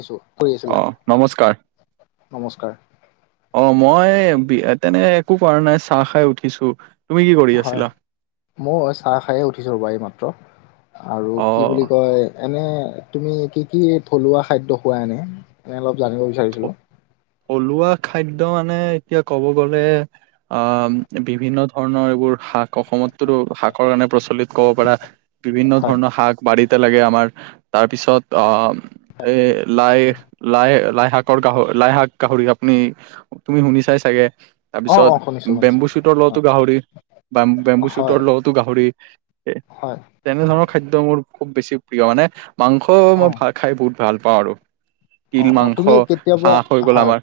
দিছো কৰি আছিলা অ' নমস্কাৰ। নমস্কাৰ অ' মই তেনেকে একো কৰা নাই, চাহ খাই উঠিছো। তুমি কি কৰি হয় আছিলা? মই চাহ খায়ে উঠিছো ৰবা এইমাত্ৰ। আৰু অ কি বুলি কয় এনে তুমি কি কি থলুৱা খাদ্য খোৱা এনে এনে অলপ জানিব বিচাৰিছিলো। থলুৱা খাদ্য মানে এতিয়া কব গ'লে অ বিভিন্ন ধৰণৰ এইবোৰ শাক, অসমতটো শাকৰ কাৰণে প্ৰচলিত ক'ব পাৰা বিভিন্ন হয় ধৰণৰ শাক বাৰীতে লাগে আমাৰ, তাৰ পিছত অ' এ লাই লাই লাই শাক গাহৰি লাই শাক গাহৰি আপুনি তুমি শুনি চাই চাগে অ তাৰপিছত অ শুনিছো শুনিছো বেম্বু শুটৰ লগতো হয় গাহৰি বে বেম্বু হয় শুটৰ লগতো গাহৰি হয় তেনে ধৰণৰ খাদ্য মোৰ খুব বেছি প্ৰিয়। মানে মাংস অ মই ভাল খাই বহুত ভাল পাওঁ আৰু, অ তিল অ তুমি মাংস কেতিয়াবা হাঁহ হৈ গ'ল হয়, আমাৰ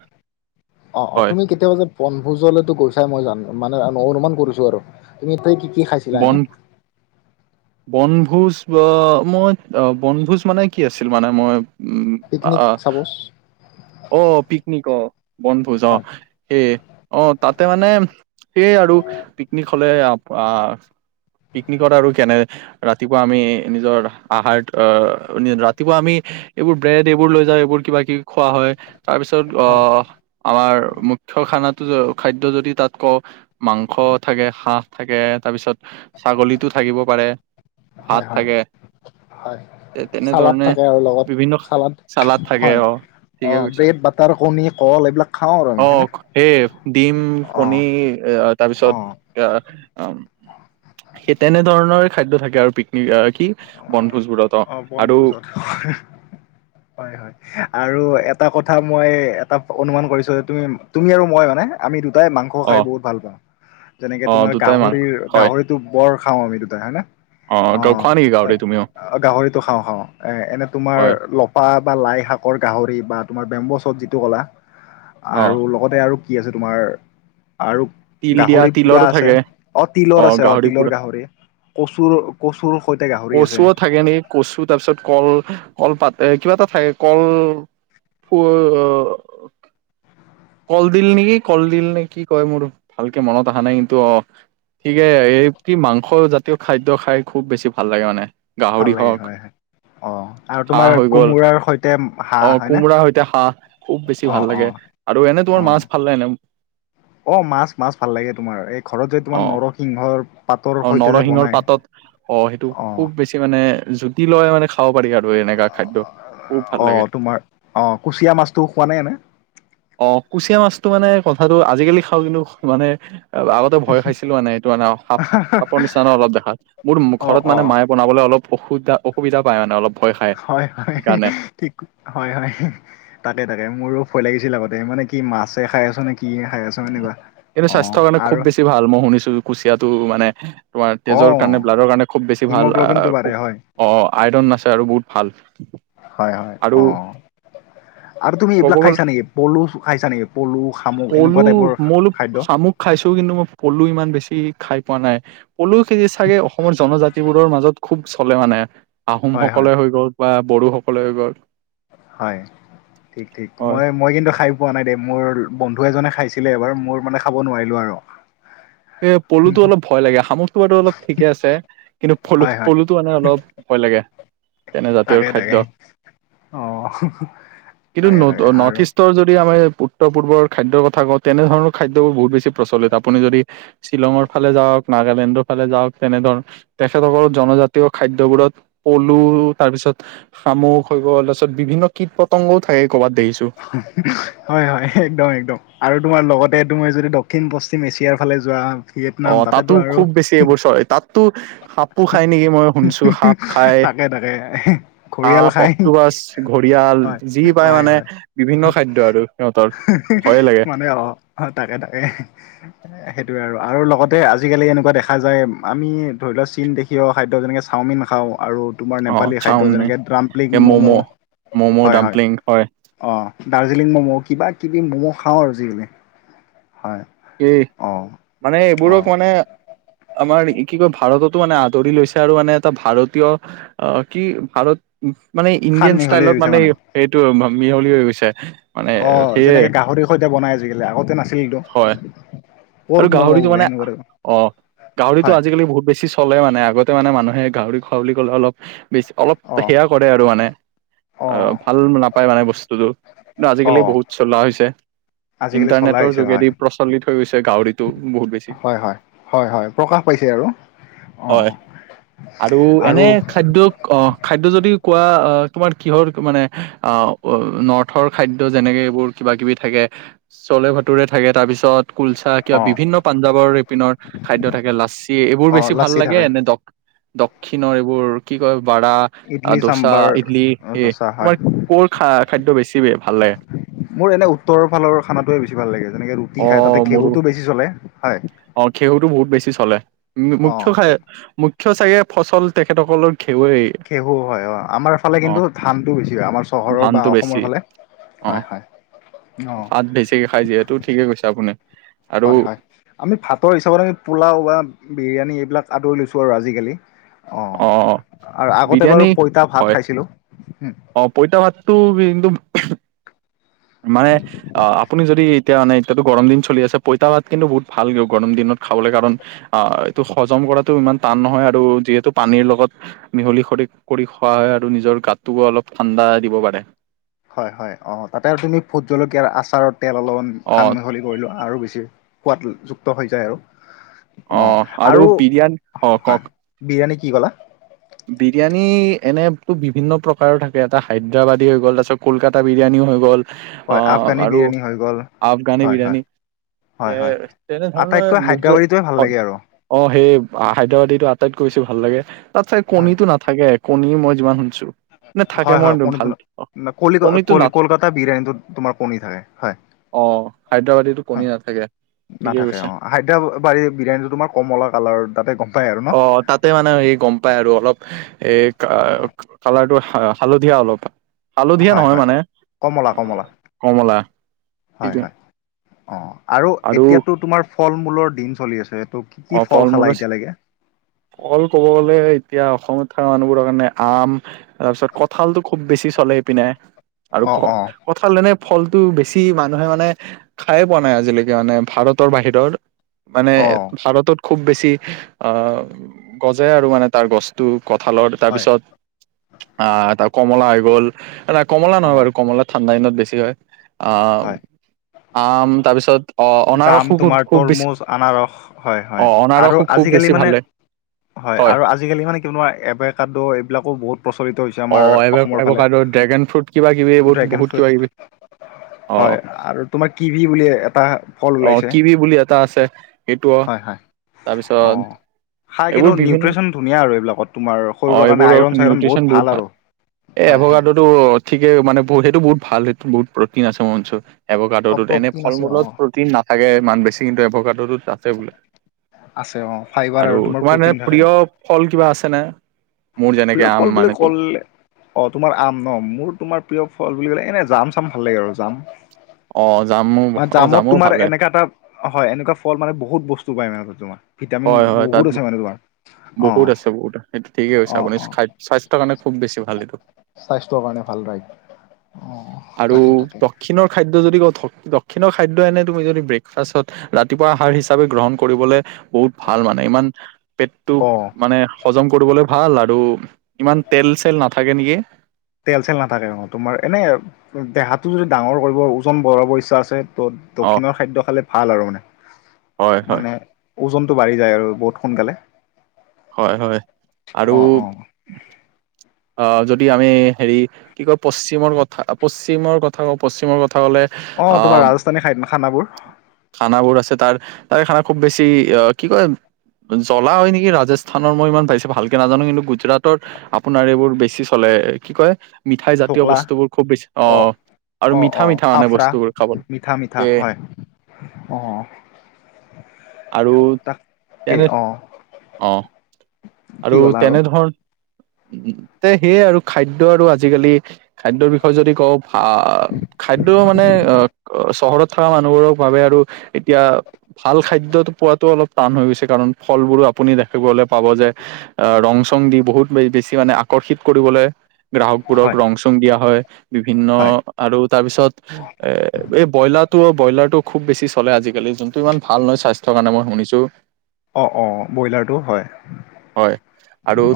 অ' অ' হয় তুমি কেতি এ ব বনভোজ লেতো গৈছা মই জানো মানে অনুমান কৰিছো আৰু তুমি তাই কি কি খাই বন্ধ বনভোজ বা মই অ বনভোজ মানে কি আছিল? মানে মই উম পিকনিক। আ চাপজ অ' পিকনিক অ' বনভোজ হয় অ' সেই অ' তাতে মানে সেয়ে আৰু পিকনিক হ'লে পিকনিকত আৰু কেনে ৰাতিপুৱা আমি নিজৰ আহাৰ আহ ৰাতিপুৱা আমি এইবোৰ ব্ৰেড এইবোৰ লৈ যায় এইবোৰ কিবা কিবি খোৱা হয়, তাৰ পিছত হয় আহ আমাৰ মুখ্য খানা খাদ্য যদি তাত কওঁ। মাংস থাকে হাঁহ থাকে তাৰপিছত ছাগলীতো থাকিব পাৰে। হয় ভাত হয় থাকে। হয় চালাড তেনেধৰণে থাকে আৰু লগত বিভিন্ন চালাড চালাদ থাকে হয় অ অ ঠিকে কৈছা ব্ৰেড বাটাৰ কণী কল এইবিলাক খাওঁ আৰু অ আমি হেনে সেই ডিম কণী অ তাৰপিছত এ সেই তেনেধৰণৰ খাদ্য থাকে আৰু পিকনিক কি বনভোজবোৰত অ অঁ আৰু বনভোজত হয় হয়। আৰু এটা কথা মই এটা অনুমান কৰিছো যে তুমি তুমি আৰু মই মানে। আমি দুটাই মাংস অ খাই বহুত ভাল পাওঁ। যেনেকে অ তোমাৰ দুটাই মান গাহৰি হয় গাহৰিত টো বৰ খাওঁ আমি দুটাই হয়ে নে। অ ত খোৱা নে গাহৰি ও তুমি অ গাহৰিতটো খাওঁ খাওঁ এ এনে তোমাৰ লপা বা লাই শাকৰ গাহৰি বা তোমাৰ বেম্বছত যিটো ক'লা অ আৰু লগতে আৰু কি আছে তোমাৰ আৰু তিল দিয়া গাহৰি পুৰা তিলৰো আছে থাকে অ তিলৰ আছে অ গাহৰি তিলৰ পুৰা গাহৰি কচুৰ কচুৰ সৈতে গাহৰি আছে কচুও থাকে নেকি কচু তাৰ পিছত কল কল পাত কিবা এটা থাকে কল [unintelligible] কল দিল নেকি কল দিল নে কি কয় মোৰ ভালকে মনত অহা নাই কিন্তু অ ঠিকে এই কি মাংস জাতীয় খাদ্য খাই খুব বেছি ভাল লাগে মানে ভাল গাহৰি লাগে হওক হয় হয়। অ', আৰু হাঁহ তোমাৰ হৈ গ'ল কোমোৰাৰ সৈতে অ হাঁহ হয়নে কোমোৰা সৈতে হাঁহ খুব বেছি ভাল অ', লাগে অ'। আৰু এনে অ তোমাৰ মাছ ভাল লাগেনে? অ', মাছ- মাছ ভাল লাগে তোমাৰ এই ঘৰত যদি অ তোমাৰ নৰসিংহৰ পাতৰ অ সৈতে যে নৰসিংহৰ বনাই। পাতত অ', সেইটো খুব বেছি মানে জুতি লগাই মানে খাব পাৰি আৰু এনেকা খাদ্য। খুব ভাল লাগে অ', তোমাৰ অ', কুচিয়া মাছতটো খোৱানে এনে? অ', কুচিয়া মাছটো মানে কথাটো আজিকালি খাওঁ কিন্তু মানে আগত ভয় খাইছিলো মানে এইটো সাপ সাপৰ নিচিনা ন অলপ দেখাত মোৰ অ ঘৰত অ মানে মায়ে বনাবলে অলপ অসুভা অসুবিধা পায় মানে অলপ। ভয় খায় হয়-হয়, সেইকাৰণে ঠিক। হয়- হয় তাকে -তাকে মোৰো ভয় লাগিছিল আগতে মানে কি মাছে খাই আছো নে কি খাই আছো এনেকুৱা অ', আৰু। টি ভাল মই শুনিছো কুচিয়াটো মানে তোমাৰ তেজৰ অ কাৰণে ব্লাডৰ কাৰণে খুব বেছি ভাল আহ হিমগ্ল'বিনটো খুব বাঢ়ে হয়। অ', আইৰন আছে আৰু বহুত ভাল। হয়- হয় আৰু অ', আৰু তুমি ক'ব এইবিলাক গ'ল খাইছা নেকি পলু খাইছা নেকি পলু খা পলু মই [unintelligible] শামুক খাইছো কিন্তু মই পলু ইমান বেছি খাই পোৱা নাই। পলু খেতি চাগে অসমৰ জনজাতি বোৰৰ মাজত খুব চলে মানে হয় হয় আহোমসকলে হৈ গ'ল। বা বড়ো সকলে হৈ গ'ল। হয়, ঠিক -ঠিক, হয় মই -মই কিন্তু খাই পোৱা নাই দেই মোৰ বন্ধু এজনে খাইছিলে এবাৰ মোৰ মানে খাব নোৱাৰিলো আৰু। এ পলুতটো অলপ ভয় লাগে শামুখটো বাৰু অলপ ঠিকে আছে কিন্তু ফলু হয় হয় পলু। টো মানে অলপ ভয় লাগে। তেনে জাতীয়ৰ তাকে তাকে খাদ্য অ কিন্তু তাকে তাকে নত আৰু নৰ্থ ইষ্ট। উত্তৰ যদি আমি উত্তৰ পূৰ্বৰ খাদ্যৰ কথা কওঁ তেনেধৰণৰ খাদ্যবোৰ বহুত বেছি প্ৰচলিত আপুনি যদি। শ্বিলঙৰ ফালে যাওক নাগালেণ্ডৰ ফালে যাওক তেনেধৰণ। তেখেতসকলৰ জনজাতীয় খাদ্যবোৰত পলু তাৰপিছত শামুক হৈ গল তাৰপিছত বিভিন্ন কীট পতংগও থাকে ক'ৰবাত দেখিছো। হয় -হয় একদম -একদম আৰু তোমাৰ লগতে তুমি যদি দক্ষিণ পশ্চিম এছিয়াৰ ফালে যোৱা। অ ভিয়েটনাম তাতো তাতেতো আৰু খুব বেছি এইবোৰ চৰে তাততো সাপো খাই নেকি মই শুনছো সাপ খাই তাকে- তাকে ঘৰিয়াল সাপ খাই অক্টোপাছ ঘৰিয়াল হয় যি পায় -হয় মানে -হয়। বিভিন্ন খাদ্য আৰু সিহঁতৰ হি-হি ভয়ে লাগে মানে অ', তাকে- তাকে। সেইটোয়ে আৰু আ-ৰু লগতে আজিকালি এনেকুৱা দেখা যায় আমি ধৰি লোৱা চীন দেখি প্ৰিয় খাদ্য যেনেকৈ চাওমিন খাওঁ আৰু। তোমাৰ অ নেপালী খাদ্য চাওমিন যেনেকৈ দ্ৰাম্পলিং ম'ম' ম'ম' হয় -। ডাম্পলিং হয়। অ', দাৰ্জিলিং মম' কিবা কিবি ম'ম' খাওঁ আৰু জিকি হয়। এই অ মানে অ এইবোৰক মানে আমাৰ কি কয় ভাৰততো মানে আদৰি লৈছে আৰু মানে এটা ভাৰতীয় আ কি ভাৰত ম মানে খান ইণ্ডিয়ান মিহলি হৈ ষ্টাইলত গৈছে মানে সে সেইটো মি মিহলি হৈ গৈছে। মানে অ' সেয়ে যেনেকে গাহৰিৰ সৈতে বনাই আজিকালি আগতে হয় নাছিলতো। আৰু গাহৰিটো মানে অ' গাহৰিটো হয় আজিকালি বহুত বেছি চ চলে মানে আগতে মানে মানুহে গাহৰি খোৱা বুলি ক'লে অলপ বেছি অলপ অ সেয়া কৰে আৰু মানে অ' ভাল নাপায় মানে বস্তুটো কিন্তু অ আজিকালি বহুত চলোৱা হৈছে আজিকালি চলাই ইণ্টাৰনেটৰ আহিছে হয় যোগেদি প্ৰচলিত হৈ গৈছে গাহৰিতো। হয় - হয় - হয় -হয় প্ৰকাশ পাইছে আৰু হয় অ'। আৰু এনে খাদ্যক অঁ। খাদ্য যদি কোৱা তোমাৰ কিহৰ মানে নৰ্থৰ খাদ্য যেনেকে এইবোৰ। কিবা কিবি থাকে চলে ভাটোৰে থাকে তাৰ পিছত,,, কুলচা কিবা অ বিভিন্ন পাঞ্জাৱৰ ৰিপিনৰ খাদ্য থাকে লাচি এইবোৰ অ বেছি লাচি ভাল লাগে থাকে নে দক্ষিণৰ এইবোৰ কি কয় বাৰা। ইডলি দোচা চাম্বাৰ ইডলি এই ধচা হয় তোমাৰ কৰ খা খাদ্য বেছি ভাল লাগে। মোৰ এনে উত্তৰৰ ফালৰ খানটোৱে বেছি ভাল লাগে যেনেকে ৰুটি খাই তাতে ঘেউটো বেছি চলে হয়। অঁ! খেউতো বহুত বেছি চলে অ মুখ্য খাই,,, চো চাগে ফচল তেখেতসকলৰ ঘেৱেই। খেহু হয় অ' আমাৰ ফালে অ কিন্তু ধানটো বেছি হয় আমাৰ চহৰৰ বা ধানটো বেছি অসমৰ ফালে। অ হয়ঁ হয়ঁ অঁ। ভাত বেছিকে খাই যিহেত তো ঠিকে কৈছে আপুনি। আৰু হয়ঁ হয়ঁ আমি ভাতৰ হিচাপত আমি পোলাও বা বিৰিয়ানী এইবিলাক আদৰি লৈছোঁ আৰু আজিকালি। অ অঁ, আৰু আগতে বিৰিয়ানী বাৰু পইতা ভাত হয় খাইছিলোঁ। হুম, অ' পইতা ভাততো ভি ইন্দোম। মানে। আহ আপুনি যদি এতিয়া মানে এতিয়াতো গৰম দিন চলি আছে পইতা ভাত কিন্তু বহুত ভাল কি গৰম দিনত খাবলৈ কাৰণ। আহ এইটো হজম কৰাটো ইমান টান নহয় আৰু যিহেতু পানীৰ লগত। মিহলি কৰি কৰি খোৱা হয় আৰু নিজৰ গাতটোকো অলপ ঠাণ্ডা দিব পাৰে। হয়ঁ হয়ঁ অ' তাতে আৰু তুমি ভুট জলকীয়াৰ আচাৰৰ তেল অলপমান অ সান মিহলি কৰি লোৱা আৰু বেছি সোৱাদযুক্ত হৈ যায় আৰু। অ অঁ আৰু বিৰিয়ানী অ' হয় কওক। বিৰিয়ানী কি ক'লা? বিৰিয়ানী এনেতো বিভিন্ন প্ৰকাৰৰ থাকে এটা হায়দৰাবাদী হৈ গ'ল তাৰপিছত কলকাতা বিৰিয়ানীও হৈ গ'ল। হয় আহ আফগানী আৰু বিৰিয়ানী হৈ গ'ল আফগানী হয় হয় বিৰিয়ানী। এ হয় হয় তেনেধৰণৰ আটাইতকৈ মোক যে হায়দৰাবাৰীটোৱে ভাল লাগে আৰু অঁ সেই হায়দৰাবাদীটো আটাইতকৈ বেছি ভাল লাগে তাতচে হয় কণীটো নাথাকে কণী মই যিমান শুনিছোঁ। হয়ঁ হয়ঁ কণীটো না কনি কলকাতা বিৰিয়ানীটো তোমাৰ কনী থাকে হয়ঁ। অঁ' হায়দৰাবাদীটোত কণী নাথাকে। ঠিকেই নাথাকে কৈছে অ' হায়দৰাবাৰী বিৰিয়ানীটো তোমাৰ কমলা কালাৰ তাতে গম পাই আৰু ন অঁ তাতে মানে হে গম পায় আৰু অলপ। এই কালাৰটো হালধীয়া অলপ। হালধীয়া হয় নহয় হয় মানে কমলা অঁ কমলা কমলা ঠিকে। অঁ আৰু এতিয়াতো তোমাৰ ফল মূলৰ দিন চলি আছে। ত' কি কি অঁ ফল খালা মূলৰ চিজন এতিয়ালৈকে কল ক'ব গ'লে এতিয়া অসমত থকা মানুহবোৰৰ কাৰণে আম,,, তাৰপিছত কঠালটো খুব বেছি চলে এইপিনে আৰু অ খ,, অ কঠাল এনে ফলটো বেছি মানুহে মানে খাই পোৱা নাই আজিলৈকে মানে ভাৰতৰ বাহিৰৰ মানে অ ভাৰতত খুব বেছি আ গজে আৰু মানে তাৰ গছ টো কঠালত তাৰ হয় পিছত আহ তাৰ কমলা হৈ গ'ল এ কমলা অ নহয় বাৰু কমলা ঠাণ্ডা দিনত বেছি হয়। অঁ হয় আম তাৰপিছত অ অনাৰসো জাম তোমাৰ খুব খুব বেছি। তৰমুজ আনাৰস হয় অ হয় আৰু অনাৰসো খুব আজিকালি বেছি মানে ভালে হয় আৰু আজিকালি মানে কিয় এবেকাডো এইবিলাকো বহুত প্ৰচলিত হৈছে অ আমাৰ এব অসমৰ ফালে এভকাডো ড্ৰেগন ফ্ৰুট কিবা কিবি এইবোৰ ড্ৰেগন বহুত ফ্ৰুট কিবা কিবি। অ হয় আৰু তোমাৰ কিবি বুলি এটা ফল ওলাইছে। কি‌ বুলি এটা আছে। সেইটো হয় হয় অঁ। তাৰপিছত। খাই এইবোৰ কিন্তু বিভিন্ন নিউট্ৰিচন ধুনীয়া আৰু এইবিলাকত তোমাৰ শৰীৰৰ কাৰণে আইৰণ চাইৰণ বহুত ভাল আৰু। এ হয় হয়। এভগাডতো ঠিকে মানে সেইটো বহুত ভাল সেই বহুত প্ৰট্ৰিন আছে মোৰ মঞ্চ। অঁ এভকাডৰটোত এনে প্ৰটিন ফল আছে মূলত অঁ প্ৰট্ৰিন নাথাকে ইমান বেছি কিন্তু এভৰটোত আছে বোলে। আছে অঁ ফাইবাৰ আৰু তোমাৰ এনে প্ৰটিন থাকে। প্ৰিয় ফল কিবা আছে নে। মোৰ যেনেকে আম মানে তো। অহ তোমাৰ আম ন মোৰ তোমাৰ প্ৰিয় ফল বুলি ক'লে এনে জাম চাম ভাল লাগে আৰু জাম অ জামো মই অ জামুত জামো তোমাৰ ভালে এনেকা এটা হয় এনেকুৱা ফল মানে বহুত বস্তু পায় মানে তোমাৰ। ভিটামিন হয় হয় বহুত তাত আছে মানে তোমাৰ। অঁ বহুত আছে বহুত আছে সেইটো ঠিকে কৈছে অ', আপুনি অ', খাদ্য। স্বাস্থ্যৰ কাৰণে খুব বেছি ভাল এইটো। স্বাস্থ্যৰ কাৰণে ভাল ৰাইট অ', আৰু তাকে তাকে দক্ষিণৰ খাদ্য যদি কওঁ থ। দক্ষিণ খাদ্যয় এনে তুমি যদি ব্ৰেকফাষ্টত ৰাতিপুৱা আহাৰ হিচাপে গ্ৰহণ কৰিবলে। ভাল মানে ইমান পেটটো অ', মানে। হজম কৰিবলৈ ভাল আৰু ইমান তেল চেল নাথাকে নেকি। তেল চেল নাথাকে তোমাৰ এনে দেহাটো যদি ডাঙৰ কৰিব ওজন বঢ়াব ইচ্ছা আছে ত'। অ দক্ষিণৰ খাদ্য খালে ভাল আৰু মানে হয় হয় মানে। ওজনটো বাঢ়ি যায় আৰু বহুত সোনকালে। হয় হয় আৰু অ', অ', অহ যদি আমি হেৰি কি কয় পশ্চিমৰ কথা পশ্চিমৰ কথা কওঁ পশ্চিমৰ কথা ক'লে। অহ তোমাৰ আহ ৰাজস্থানী খা খানাবোৰ। খানাবোৰ আছে তাৰ তাৰে খানা খুব বেছি অহ কি কয়। জ্বলা হয় নেকি ৰাজস্থানৰ মই ইমান পাইছোঁ ভালকে নাজানোঁ কিন্তু গুজৰাটৰ। আপোনাৰ এইবোৰ বেছি চলে এ কি কয় মিঠাই জাতীয় বস্তুবোৰ খুব বেছি অহ। অঁ অঁ ফাফৰা মিঠা মিঠা এ হয় অহ। আৰু তেনে অ', অহ কি আৰু ক'লা তেনে ধৰণ। উম তে সেয়াই আৰু খাদ্য আৰু আজিকালি খাদ্যৰ বিষয়ে যদি কওঁ আহ খাদ্য মানে আহ চহৰত থকা মানুহবোৰক ভাৱে আৰু এতিয়া। ভাল খাদ্যতো পোৱাতো অলপ টান হৈ গৈছে কাৰণ ফলবোৰো আপুনি দেখিবলে পাব যে। অহ ৰং চং দি বহুত বে বেছি কি মানে আকৰ্ষিত কৰিবলৈ গ্ৰাহকবোৰক হয় ৰং চং দিয়া হয় বিভিন্ন। হয় আৰু তাৰপিছত এ এই ব্ৰইলাৰ টো ব্ৰইলাৰটো খুব বেছি চলে আজিকালি যোনটো ইমান ভাল নহয় স্বাস্থ্যৰ কাৰণে মই শুনিছো। [unintelligible] অ', অ, ব্ৰইলাৰটো হয়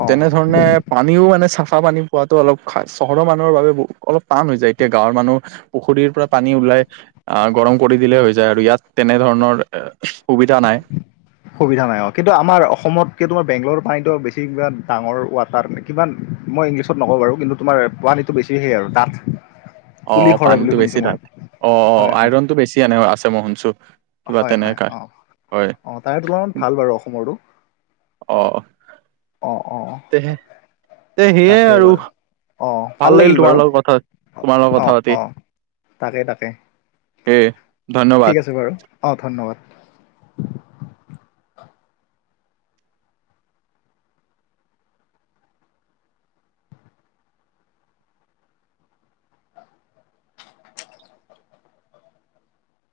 অ, ধৰণে। পানীও মানে চাফা পানী পোৱাতো অলপ খা চহৰৰ মানুহৰ বাবে বহু অলপ টান হৈ যায় এতিয়া গাঁৱৰ মানুহ। পুখুৰীৰ পৰা পানী ওলাই। আহ গৰম কৰি দিলে হৈ যায় আৰু ইয়াত তেনে ধৰণৰ সুবিধা নাই। সুবিধা নাই অহ কিন্তু আমাৰ অসমত কি তোমাৰ বেংলৰ পানীটো বেছি ডাঙৰ ৱাটাৰ নেকি। কিমান? মই ইংলিছত নকওঁ বাৰু কিন্তু তোমাৰ পোৱালীটো বেছি হে আৰু। তাত অঁ, পানীতটো বেছি তাত। অঁ, অঁ হয় হয় আইৰণটো বেছি এনে আছে, মই শুনিছো। হয়, হয়। অঁ, অঁ তাৰে তুলনাত ভাল বাৰু অসমৰটো। অঁ', অঁ', অঁ। তেহে। এ সেয়াই আৰু ভাল লাগিল তোমাৰ লগত কথা তোমাৰ লগত অ কথা পাতি। অ তাকে, তাকে। সেয়ে ধন্যবাদ ঠিক আছে বাৰু। অঁ, ধন্যবাদ।